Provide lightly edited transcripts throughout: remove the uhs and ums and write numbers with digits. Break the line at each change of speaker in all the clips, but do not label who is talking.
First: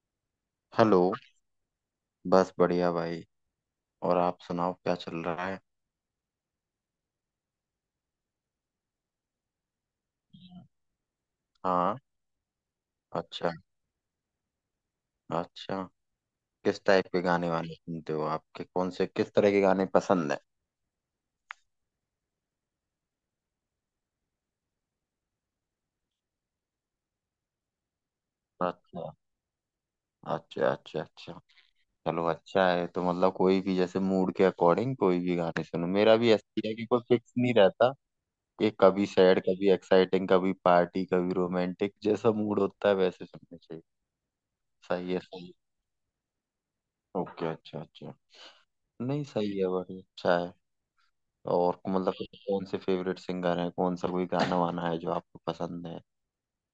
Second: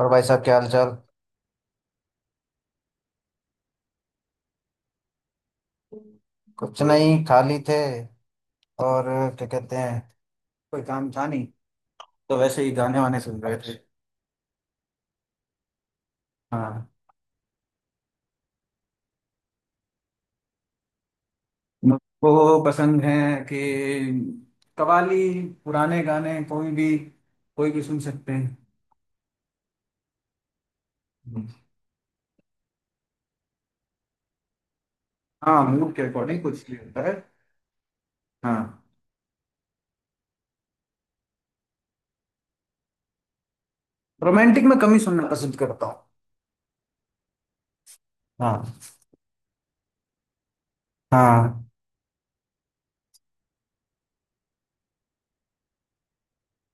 और भाई साहब क्या हाल चाल।
हेलो। बस बढ़िया भाई। और आप सुनाओ, क्या चल रहा है?
कुछ नहीं, खाली थे और क्या कहते हैं, कोई काम था नहीं
हाँ।
तो वैसे ही गाने वाने सुन
अच्छा।
रहे थे।
अच्छा। किस
हाँ,
टाइप के गाने वाने सुनते हो, आपके कौन से किस तरह के गाने पसंद है?
मुझको पसंद है कि कवाली, पुराने गाने, कोई भी, कोई भी सुन सकते हैं।
अच्छा अच्छा अच्छा। अच्छा, चलो अच्छा है। तो मतलब कोई भी, जैसे मूड के अकॉर्डिंग कोई भी
हाँ,
गाने सुनो।
मूड के
मेरा भी
अकॉर्डिंग
ऐसा ही
कुछ
है
भी
कि कोई
होता है।
फिक्स नहीं रहता। कि
हाँ,
कभी सैड, कभी एक्साइटिंग, कभी पार्टी, कभी रोमांटिक, जैसा मूड होता है वैसे सुनने चाहिए।
रोमांटिक में कम ही
सही है
सुनना
सही है।
पसंद करता हूँ।
ओके अच्छा अच्छा।
हाँ।
नहीं सही है, बढ़िया अच्छा है।
हाँ।
और मतलब कि कौन से फेवरेट सिंगर हैं, कौन सा कोई गाना वाना है जो आपको पसंद है?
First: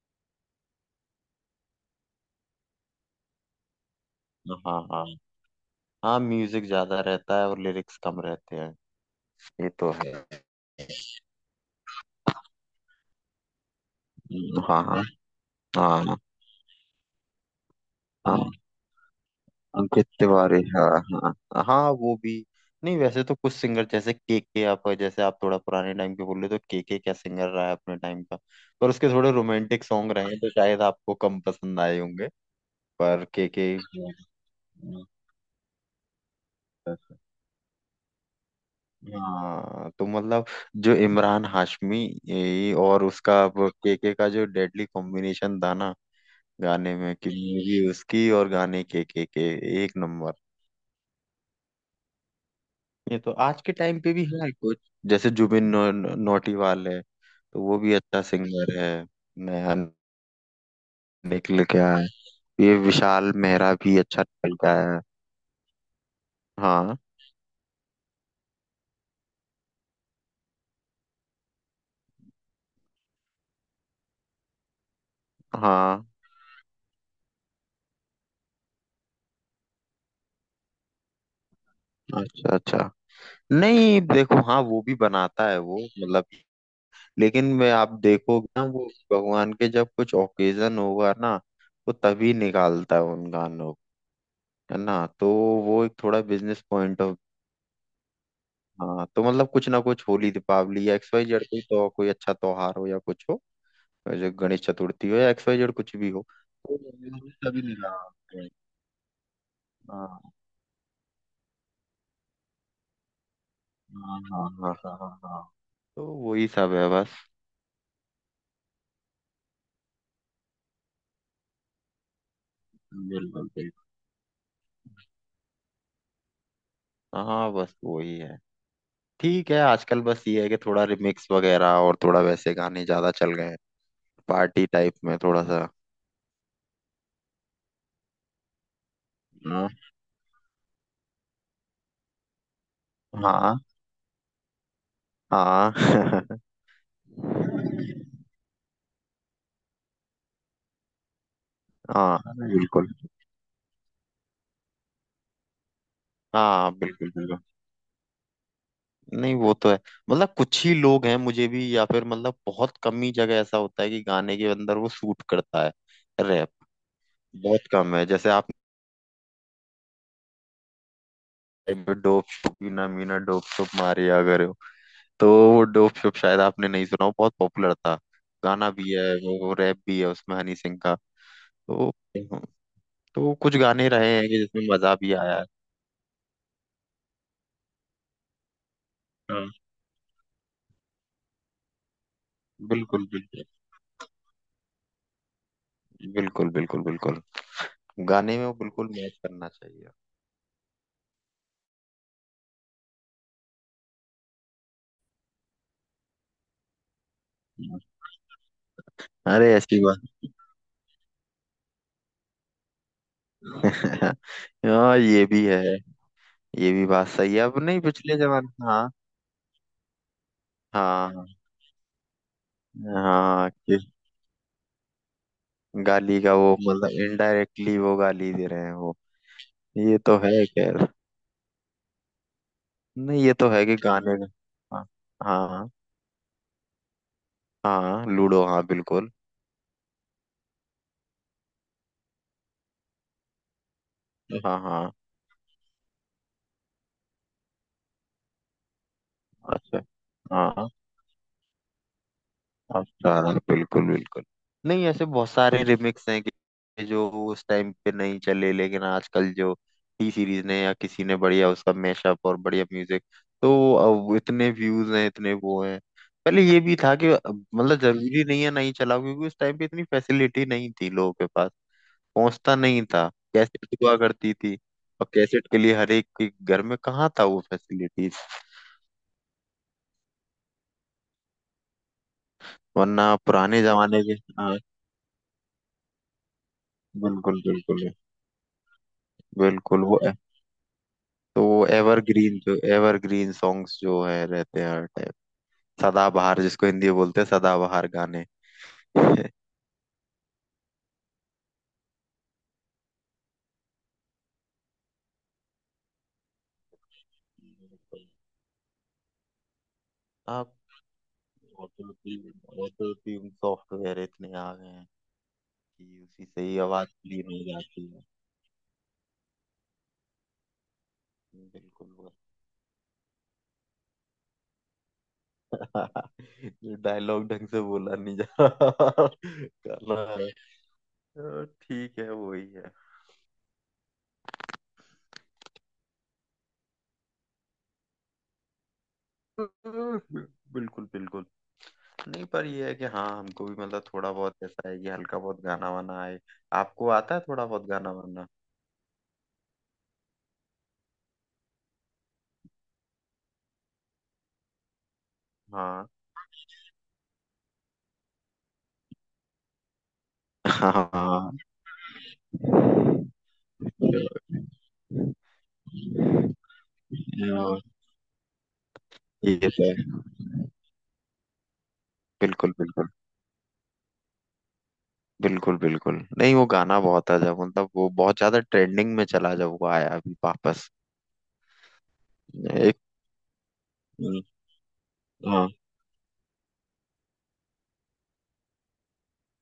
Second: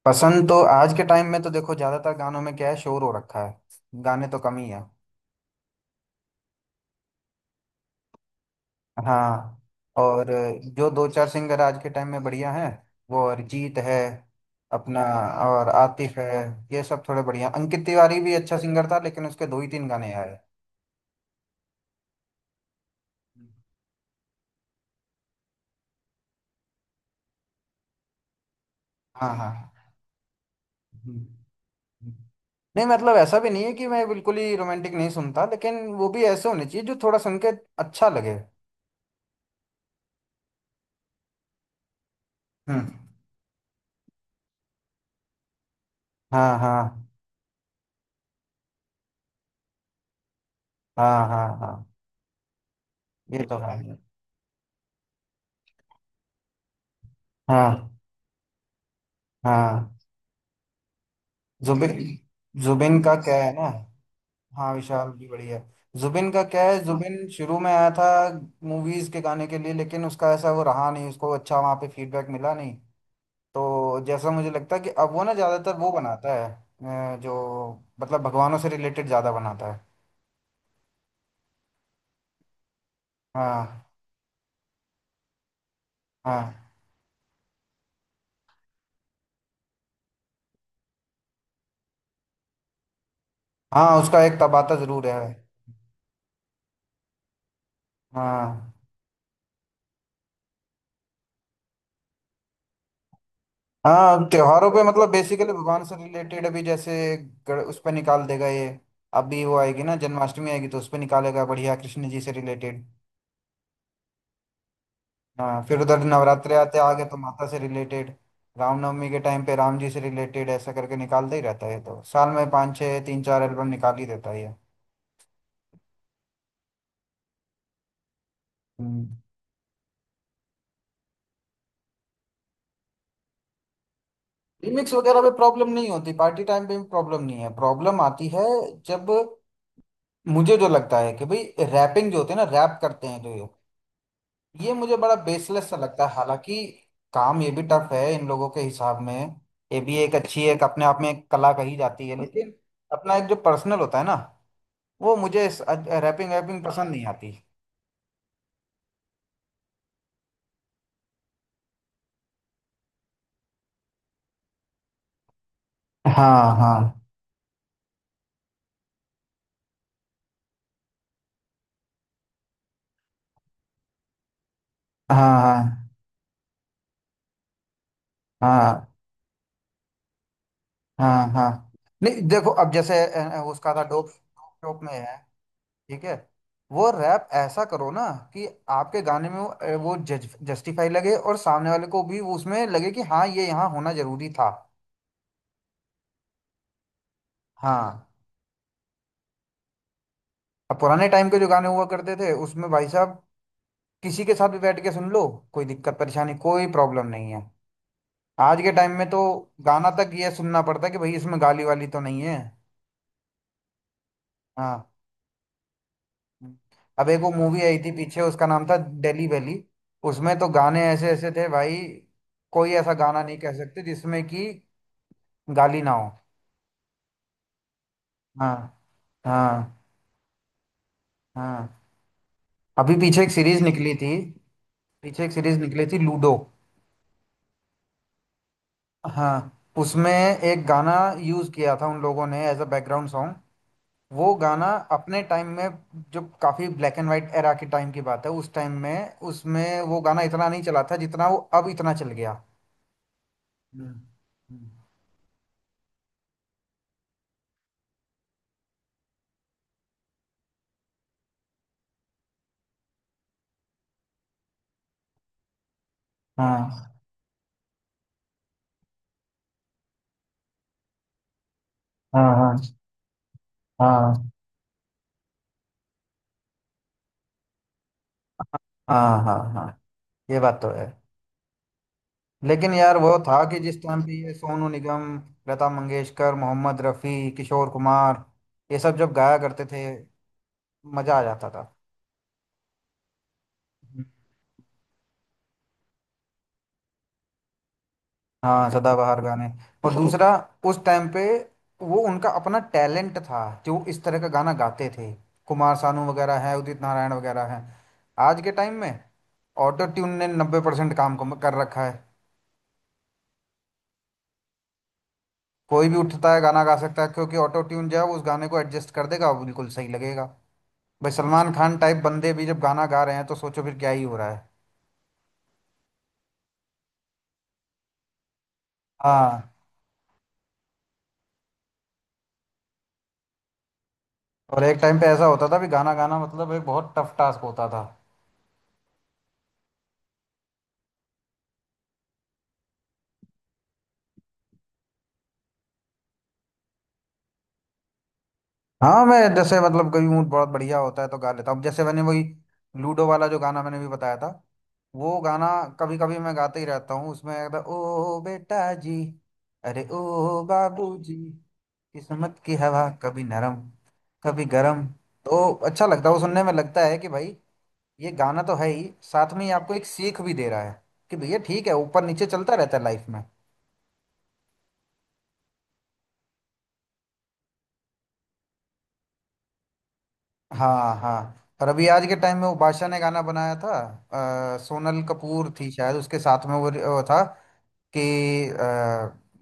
पसंद तो आज के टाइम में तो देखो, ज्यादातर गानों में क्या है, शोर हो रखा है। गाने तो कम ही है।
हाँ हाँ। हाँ म्यूजिक ज्यादा रहता है और लिरिक्स कम रहते हैं।
हाँ।
ये तो है।
और जो दो चार सिंगर आज के टाइम में बढ़िया हैं, वो अरिजीत है
हाँ
अपना,
हाँ
और
हाँ।
आतिफ है। ये सब थोड़े बढ़िया। अंकित तिवारी भी
हाँ
अच्छा सिंगर था, लेकिन उसके दो ही तीन
अंकित
गाने आए।
तिवारी। हाँ हाँ हाँ, वो भी। नहीं वैसे तो कुछ सिंगर जैसे के, आप जैसे आप थोड़ा पुराने टाइम के बोल रहे हो, तो के क्या सिंगर रहा है अपने टाइम का। पर उसके
हाँ
थोड़े
हाँ।
रोमांटिक सॉन्ग रहे हैं तो शायद आपको
हम्म,
कम पसंद आए
हम्म।
होंगे।
नहीं, मतलब
पर
ऐसा
के
भी नहीं
के।
है कि मैं बिल्कुल ही रोमांटिक नहीं सुनता, लेकिन वो भी ऐसे होने चाहिए जो थोड़ा सुन के अच्छा लगे।
हाँ तो मतलब जो इमरान हाशमी, ये
हम्म।
और उसका केके का जो डेडली कॉम्बिनेशन था ना,
हाँ
गाने
हाँ
में कि मूवी उसकी और गाने केके के, एक नंबर।
हाँ। हाँ हाँ।
ये तो
ये तो
आज के
है।
टाइम पे भी है कुछ। जैसे जुबिन नौ, नौ- नौटियाल है, तो वो
हाँ
भी अच्छा सिंगर है। नया
हाँ।
निकल गया
जुबिन।
है। ये
जुबिन का
विशाल
क्या है ना।
मेहरा भी अच्छा निकल
हाँ,
गया है।
विशाल भी बढ़िया है। जुबिन का क्या है,
हाँ
जुबिन शुरू में आया था मूवीज के गाने के लिए, लेकिन उसका ऐसा वो रहा नहीं, उसको अच्छा वहाँ पे फीडबैक मिला नहीं। तो जैसा मुझे लगता है कि अब वो ना ज्यादातर वो
हाँ।
बनाता है जो, मतलब भगवानों से रिलेटेड ज्यादा बनाता है।
अच्छा अच्छा।
हाँ।
नहीं देखो, हाँ वो भी बनाता है, वो मतलब,
हाँ,
लेकिन मैं, आप देखोगे ना, वो भगवान के जब कुछ ओकेजन होगा ना, वो तभी निकालता है उन गानों को।
हाँ उसका एक तबाता
है
जरूर
ना
है।
तो वो एक थोड़ा बिजनेस पॉइंट ऑफ।
हाँ,
हाँ तो मतलब कुछ ना कुछ होली, दीपावली या एक्स वाई जेड, कोई तो कोई अच्छा त्योहार हो या कुछ हो।
हाँ
जो गणेश
त्योहारों पे,
चतुर्थी
मतलब
हो या एक्स
बेसिकली
वाई जेड
भगवान
कुछ
से
भी हो,
रिलेटेड। अभी
तो
जैसे
उन्होंने तभी
उस पर निकाल
निकालते
देगा
हैं।
ये। अभी वो आएगी ना,
हाँ
जन्माष्टमी आएगी तो उस पर निकालेगा बढ़िया, कृष्ण जी से रिलेटेड।
हाँ हाँ हाँ हाँ हाँ हाँ। हाँ।
हाँ, फिर उधर
तो वही
नवरात्रे
सब
आते
है
आगे तो
बस।
माता से रिलेटेड, रामनवमी के टाइम पे राम जी से रिलेटेड, ऐसा करके निकालता ही रहता है। तो साल में पाँच छः तीन चार
बिल्कुल
एल्बम
बिल्कुल।
निकाल ही देता है ये।
हाँ बस वही है।
हम्म।
ठीक है। आजकल बस ये है कि थोड़ा रिमिक्स वगैरह और थोड़ा वैसे गाने ज्यादा चल गए हैं, पार्टी
रिमिक्स
टाइप में
वगैरह में
थोड़ा सा।
प्रॉब्लम नहीं होती, पार्टी टाइम पे भी प्रॉब्लम नहीं है। प्रॉब्लम आती है जब,
हाँ।
मुझे जो लगता है कि भाई, रैपिंग जो होती है ना, रैप करते हैं जो ये
हाँ।
ये मुझे बड़ा बेसलेस
हाँ
सा लगता है। हालांकि काम ये भी टफ है इन लोगों के हिसाब में, ये भी एक अच्छी, एक अपने आप में एक कला कही जाती
हाँ
है, लेकिन
बिल्कुल।
अपना एक जो पर्सनल होता है ना, वो मुझे रैपिंग रैपिंग
हाँ
पसंद नहीं
बिल्कुल
आती।
बिल्कुल। नहीं वो तो है, मतलब कुछ ही लोग हैं, मुझे भी, या फिर मतलब बहुत कम ही जगह ऐसा होता है कि गाने के अंदर वो सूट करता है, रैप।
हाँ हाँ
बहुत कम है। जैसे आप, dope shop, Meena Meena dope shop Maria अगर हो, तो
हाँ
वो
हाँ
डोप शोप शायद आपने नहीं सुना हो, बहुत पॉपुलर था। गाना
हाँ
भी है, वो रैप भी है उसमें हनी सिंह का।
हाँ हाँ।
तो
नहीं देखो, अब जैसे
तो कुछ
उसका था
गाने
डोप।
रहे हैं कि जिसमें
डोप में
मजा भी
है,
आया है।
ठीक है। वो रैप ऐसा करो ना कि आपके गाने में वो
हाँ
वो जस्टिफाई लगे, और सामने वाले को भी वो उसमें लगे कि
बिल्कुल
हाँ,
बिल्कुल।
ये यहाँ होना जरूरी था।
बिल्कुल बिल्कुल बिल्कुल।
हाँ।
गाने में वो बिल्कुल मैच करना चाहिए।
अब पुराने टाइम के जो गाने हुआ करते थे उसमें, भाई साहब, किसी के साथ भी बैठ के सुन लो, कोई दिक्कत परेशानी, कोई प्रॉब्लम नहीं है। आज के टाइम में तो
अरे ऐसी
गाना
बात।
तक ये सुनना पड़ता है कि भाई, इसमें गाली वाली तो नहीं है। हाँ।
हाँ ये भी है। ये भी बात
अब एक वो
सही है। अब
मूवी आई
नहीं,
थी
पिछले
पीछे, उसका
जमाने।
नाम था
हाँ।
दिल्ली वैली। उसमें तो गाने ऐसे
हाँ
ऐसे थे भाई, कोई ऐसा गाना नहीं
हाँ।
कह
कि
सकते जिसमें कि गाली ना हो।
गाली का वो मतलब इनडायरेक्टली वो गाली दे
हाँ
रहे हैं वो।
हाँ।
ये तो है खैर।
हाँ। अभी पीछे
नहीं
एक
ये तो
सीरीज
है कि
निकली थी,
गाने का। हाँ।
पीछे एक सीरीज
हाँ।
निकली थी लूडो।
हाँ लूडो, हाँ बिल्कुल।
हाँ, उसमें एक गाना यूज किया था उन लोगों ने एज अ बैकग्राउंड सॉन्ग। वो
हाँ
गाना
हाँ।
अपने टाइम में, जो काफी ब्लैक एंड वाइट एरा के टाइम की बात है, उस टाइम में
अच्छा।
उसमें वो गाना इतना नहीं
हाँ।
चला था जितना वो अब इतना चल गया।
अच्छा। बिल्कुल
हम्म।
बिल्कुल।
हम्म।
नहीं ऐसे बहुत सारे रिमिक्स हैं, कि जो उस टाइम पे नहीं चले लेकिन आजकल जो टी सीरीज ने या किसी ने बढ़िया उसका मैशअप और बढ़िया म्यूजिक, तो अब इतने व्यूज हैं, इतने वो हैं। पहले ये भी
हाँ
था कि अब मतलब जरूरी नहीं है, नहीं चलाओ, क्योंकि उस टाइम पे इतनी फैसिलिटी नहीं थी लोगों के पास।
हाँ
पहुंचता
हाँ
नहीं था। कैसेट हुआ
हाँ
करती थी, और कैसेट के लिए हर एक के घर में कहाँ था वो फैसिलिटीज।
हाँ हाँ हाँ। ये बात तो है, लेकिन यार
वरना
वो था कि
पुराने
जिस टाइम
जमाने
पे
के,
ये
हाँ
सोनू निगम, लता मंगेशकर, मोहम्मद रफ़ी,
बिल्कुल
किशोर
बिल्कुल।
कुमार, ये सब जब गाया करते
बिल्कुल
थे,
वो।
मजा आ
तो
जाता
वो
था।
एवरग्रीन, जो एवरग्रीन सॉन्ग्स जो है, रहते हैं हर टाइम। सदाबहार, जिसको हिंदी में बोलते हैं, सदाबहार गाने।
हाँ, सदाबहार गाने। और दूसरा, उस टाइम पे वो उनका अपना टैलेंट था जो वो इस तरह का गाना गाते थे। कुमार सानू वगैरह हैं, उदित नारायण वगैरह हैं। आज के टाइम में ऑटो ट्यून ने
आप,
90% काम कर रखा
ऑटो
है।
ट्यून, ऑटो ट्यून सॉफ्टवेयर इतने आ गए हैं
कोई भी
कि उसी
उठता है
से ही
गाना गा
आवाज
सकता है,
क्लीन
क्योंकि
हो
ऑटो
जाती
ट्यून जो
है।
है वो उस गाने को एडजस्ट कर देगा, वो बिल्कुल सही लगेगा। भाई, सलमान खान
बिल्कुल।
टाइप बंदे भी जब गाना गा रहे हैं, तो सोचो फिर क्या ही हो रहा है।
ये डायलॉग ढंग से बोला नहीं जा रहा,
हाँ।
गाना है। ठीक है, वही है।
और एक टाइम पे ऐसा होता था भी, गाना गाना मतलब एक बहुत टफ टास्क होता था।
अ, बिल्कुल बिल्कुल। नहीं पर ये है कि हाँ हमको भी, मतलब थोड़ा बहुत ऐसा है कि हल्का बहुत गाना वाना आए। आपको आता है थोड़ा बहुत गाना वाना?
हाँ, मैं जैसे, मतलब कभी मूड बहुत बढ़िया होता है तो गा लेता हूँ। जैसे मैंने वही लूडो वाला जो गाना मैंने भी बताया था, वो गाना
हाँ।
कभी कभी मैं गाते ही रहता हूँ, उसमें कहता ओ बेटा जी, अरे ओ बाबू जी,
हाँ।
किस्मत की हवा कभी नरम कभी गरम। तो अच्छा लगता है वो सुनने में, लगता है कि भाई, ये गाना तो है ही, साथ में
ये
ये
है।
आपको एक सीख भी दे रहा है कि भैया ठीक है, ऊपर नीचे
बिल्कुल
चलता रहता है
बिल्कुल।
लाइफ में।
बिल्कुल बिल्कुल। नहीं वो गाना बहुत है, जब मतलब वो बहुत ज्यादा ट्रेंडिंग में चला जब वो आया अभी वापस।
हाँ। हाँ। और अभी आज के टाइम में वो
एक।
बादशाह ने गाना बनाया था, सोनल
हाँ।
कपूर थी शायद उसके साथ में, वो था कि अ,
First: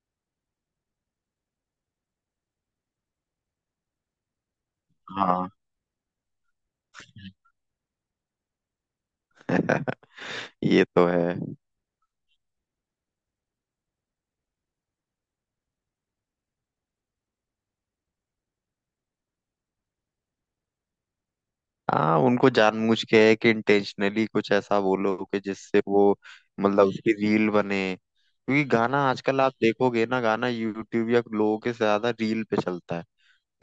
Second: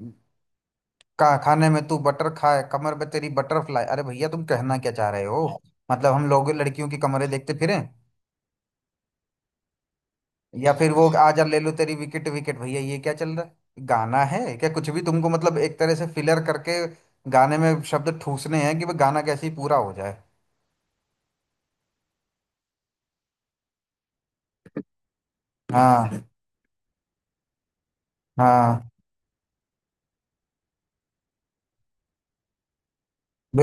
का खाने में तू बटर खाए, कमर पे तेरी बटरफ्लाई। अरे भैया, तुम कहना क्या चाह रहे हो,
हाँ
मतलब हम लोग लड़कियों की कमरे देखते फिरें, या
ये
फिर
तो
वो
है।
आजा ले लो तेरी विकेट विकेट। भैया, ये क्या चल रहा है गाना है क्या, कुछ भी, तुमको मतलब एक तरह से फिलर करके गाने में शब्द ठूसने हैं कि वो गाना कैसे ही पूरा हो जाए।
हाँ उनको जानबूझ के है कि इंटेंशनली कुछ ऐसा बोलो कि जिससे वो,
हाँ
मतलब उसकी रील बने, क्योंकि
हाँ।
गाना आजकल आप देखोगे ना, गाना यूट्यूब या लोगों के ज्यादा रील पे चलता है।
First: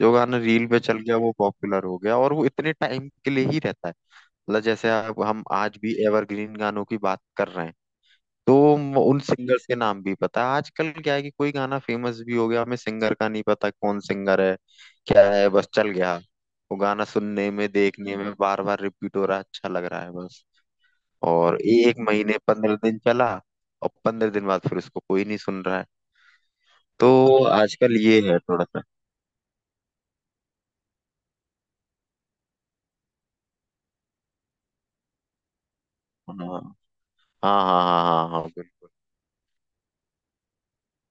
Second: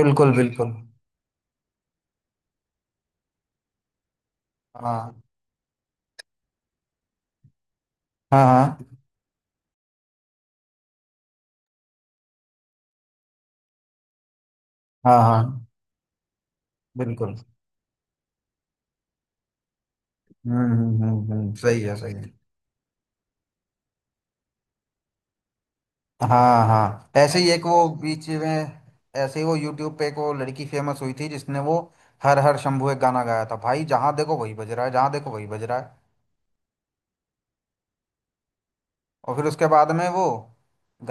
जो गाना रील
बिल्कुल।
पे चल गया वो पॉपुलर हो गया, और वो इतने टाइम के लिए ही रहता है। मतलब जैसे आप,
हाँ
हम आज भी एवरग्रीन गानों की बात कर रहे हैं,
हाँ
तो
हाँ
उन सिंगर्स के नाम भी पता है। आजकल क्या है कि कोई गाना फेमस भी हो गया, हमें सिंगर का नहीं पता कौन सिंगर है।
हाँ
क्या है,
हाँ।
बस चल गया, वो गाना
बिल्कुल।
सुनने में देखने में बार बार रिपीट हो रहा है, अच्छा लग रहा है बस। और
सही है
एक
सही है।
महीने 15 दिन चला, और 15 दिन बाद फिर उसको कोई नहीं सुन रहा है।
हाँ
तो
हाँ, ऐसे ही एक वो
आजकल ये
बीच
है
में,
थोड़ा सा।
ऐसे ही वो यूट्यूब पे एक वो लड़की फेमस हुई थी जिसने वो हर हर शंभू एक गाना गाया था, भाई जहाँ देखो वही बज रहा है, जहाँ देखो वही बज रहा है।
हाँ हाँ हाँ हाँ हाँ हाँ बिल्कुल।
और फिर उसके बाद में वो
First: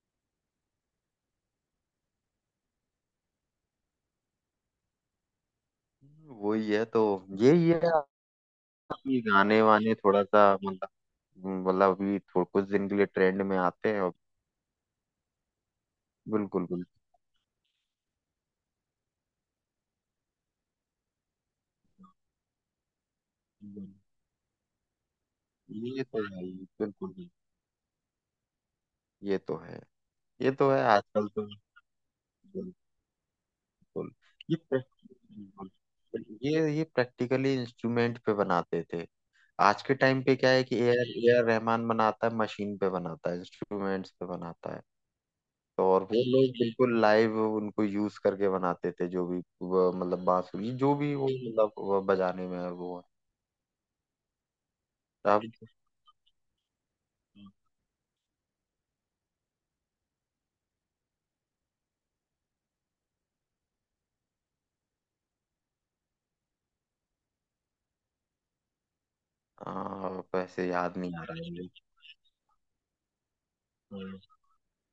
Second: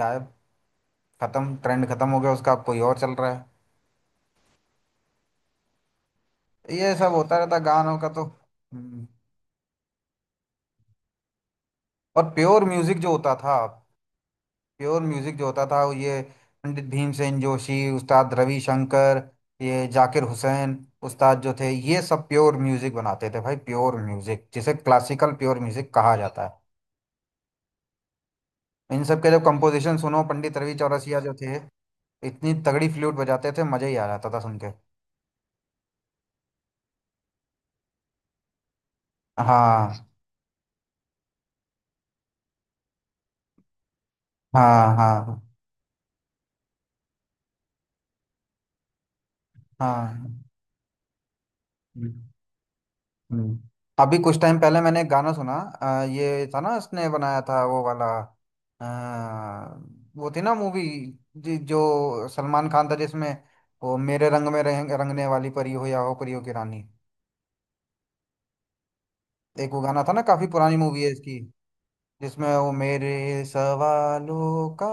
गायब, खत्म, ट्रेंड खत्म हो गया उसका, अब कोई और चल रहा है।
वही है
ये
तो।
सब होता रहता
यही है
गानों का तो। हम्म।
कि गाने वाने थोड़ा सा मतलब, मतलब अभी
और
थोड़ा
प्योर
कुछ दिन के
म्यूजिक
लिए
जो होता
ट्रेंड में
था,
आते हैं और,
प्योर म्यूजिक जो होता था वो ये
बिल्कुल
पंडित भीमसेन जोशी, उस्ताद रविशंकर, ये जाकिर हुसैन उस्ताद जो थे, ये सब प्योर म्यूजिक बनाते थे भाई,
बिल्कुल।
प्योर म्यूजिक, जिसे क्लासिकल प्योर म्यूजिक
ये
कहा
तो
जाता
है, ये
है।
बिल्कुल भी।
इन सब के
ये
जब
तो है,
कंपोजिशन सुनो,
ये
पंडित
तो
रवि
है
चौरसिया
आजकल
जो
तो।
थे, इतनी तगड़ी फ्लूट बजाते थे, मजा ही आ
बिल्कुल।
जाता था
ये
सुन के।
प्रैक्टिकल, ये प्रैक्टिकली इंस्ट्रूमेंट पे बनाते थे। आज के
हाँ
टाइम पे क्या है कि ए आर रहमान बनाता है, मशीन पे बनाता है, इंस्ट्रूमेंट्स पे बनाता है।
हाँ हाँ
तो, और वो लोग बिल्कुल लाइव उनको यूज करके बनाते थे, जो भी वो, मतलब
हाँ।
बांसुरी, जो भी वो मतलब वो बजाने में है वो।
हम्म। अभी कुछ टाइम पहले मैंने एक गाना
अब।
सुना, ये था ना, इसने बनाया था वो वाला, अ, वो थी ना मूवी जो सलमान खान था जिसमें, वो मेरे रंग में रंग, रंगने वाली परी हो या हो परियों की रानी। एक वो गाना
हाँ,
था ना, काफी
वैसे
पुरानी
याद
मूवी है
नहीं आ
इसकी,
रहा है
जिसमें वो मेरे
मुझे।
सवालों का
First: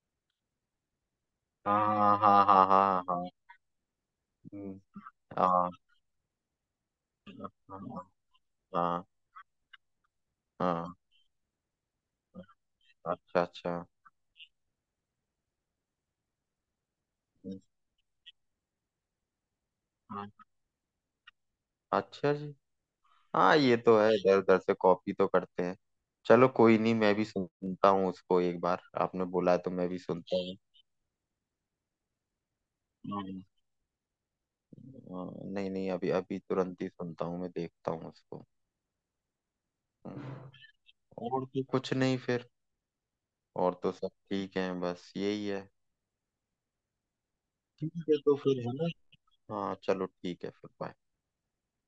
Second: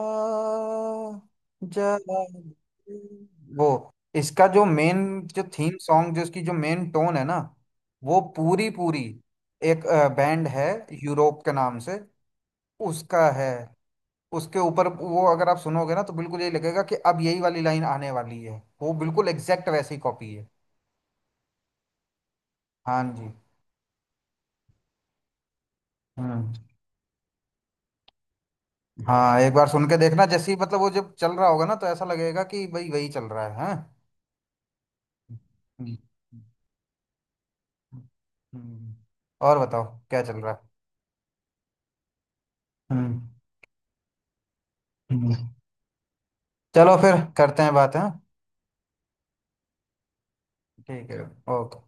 हाँ
जवाब
हाँ हाँ
दे।
हाँ। हाँ।
वो इसका जो
हम्म।
मेन, जो
हाँ।
थीम सॉन्ग जो इसकी, जो मेन टोन है ना,
हाँ।
वो पूरी पूरी
हाँ।
एक बैंड है
हाँ।
यूरोप के नाम से, उसका
अच्छा
है।
अच्छा।
उसके ऊपर वो, अगर आप सुनोगे ना, तो बिल्कुल यही लगेगा कि अब यही वाली लाइन आने वाली है, वो बिल्कुल एग्जैक्ट वैसी
हाँ,
कॉपी है।
अच्छा जी।
हाँ जी।
हाँ, ये तो है, इधर उधर से कॉपी तो करते हैं। चलो
हम्म।
कोई नहीं, मैं भी सुनता हूँ उसको एक बार, आपने
हाँ,
बोला
एक
है
बार
तो
सुन
मैं
के
भी
देखना,
सुनता
जैसे
हूँ।
ही मतलब वो जब चल रहा होगा ना तो ऐसा लगेगा कि भाई वही चल
हम्म।
रहा है। हाँ।
हाँ, नहीं नहीं,
हम्म।
अभी अभी तुरंत ही सुनता हूँ मैं, देखता हूँ उसको।
हम्म। और बताओ क्या चल
हम्म।
रहा है।
और तो कुछ नहीं फिर,
हम्म।
और तो सब ठीक है, बस
हम्म।
यही है।
चलो फिर करते हैं बात है।
ठीक है तो फिर है ना। हाँ चलो ठीक है, फिर बाय।
ठीक है। ओके।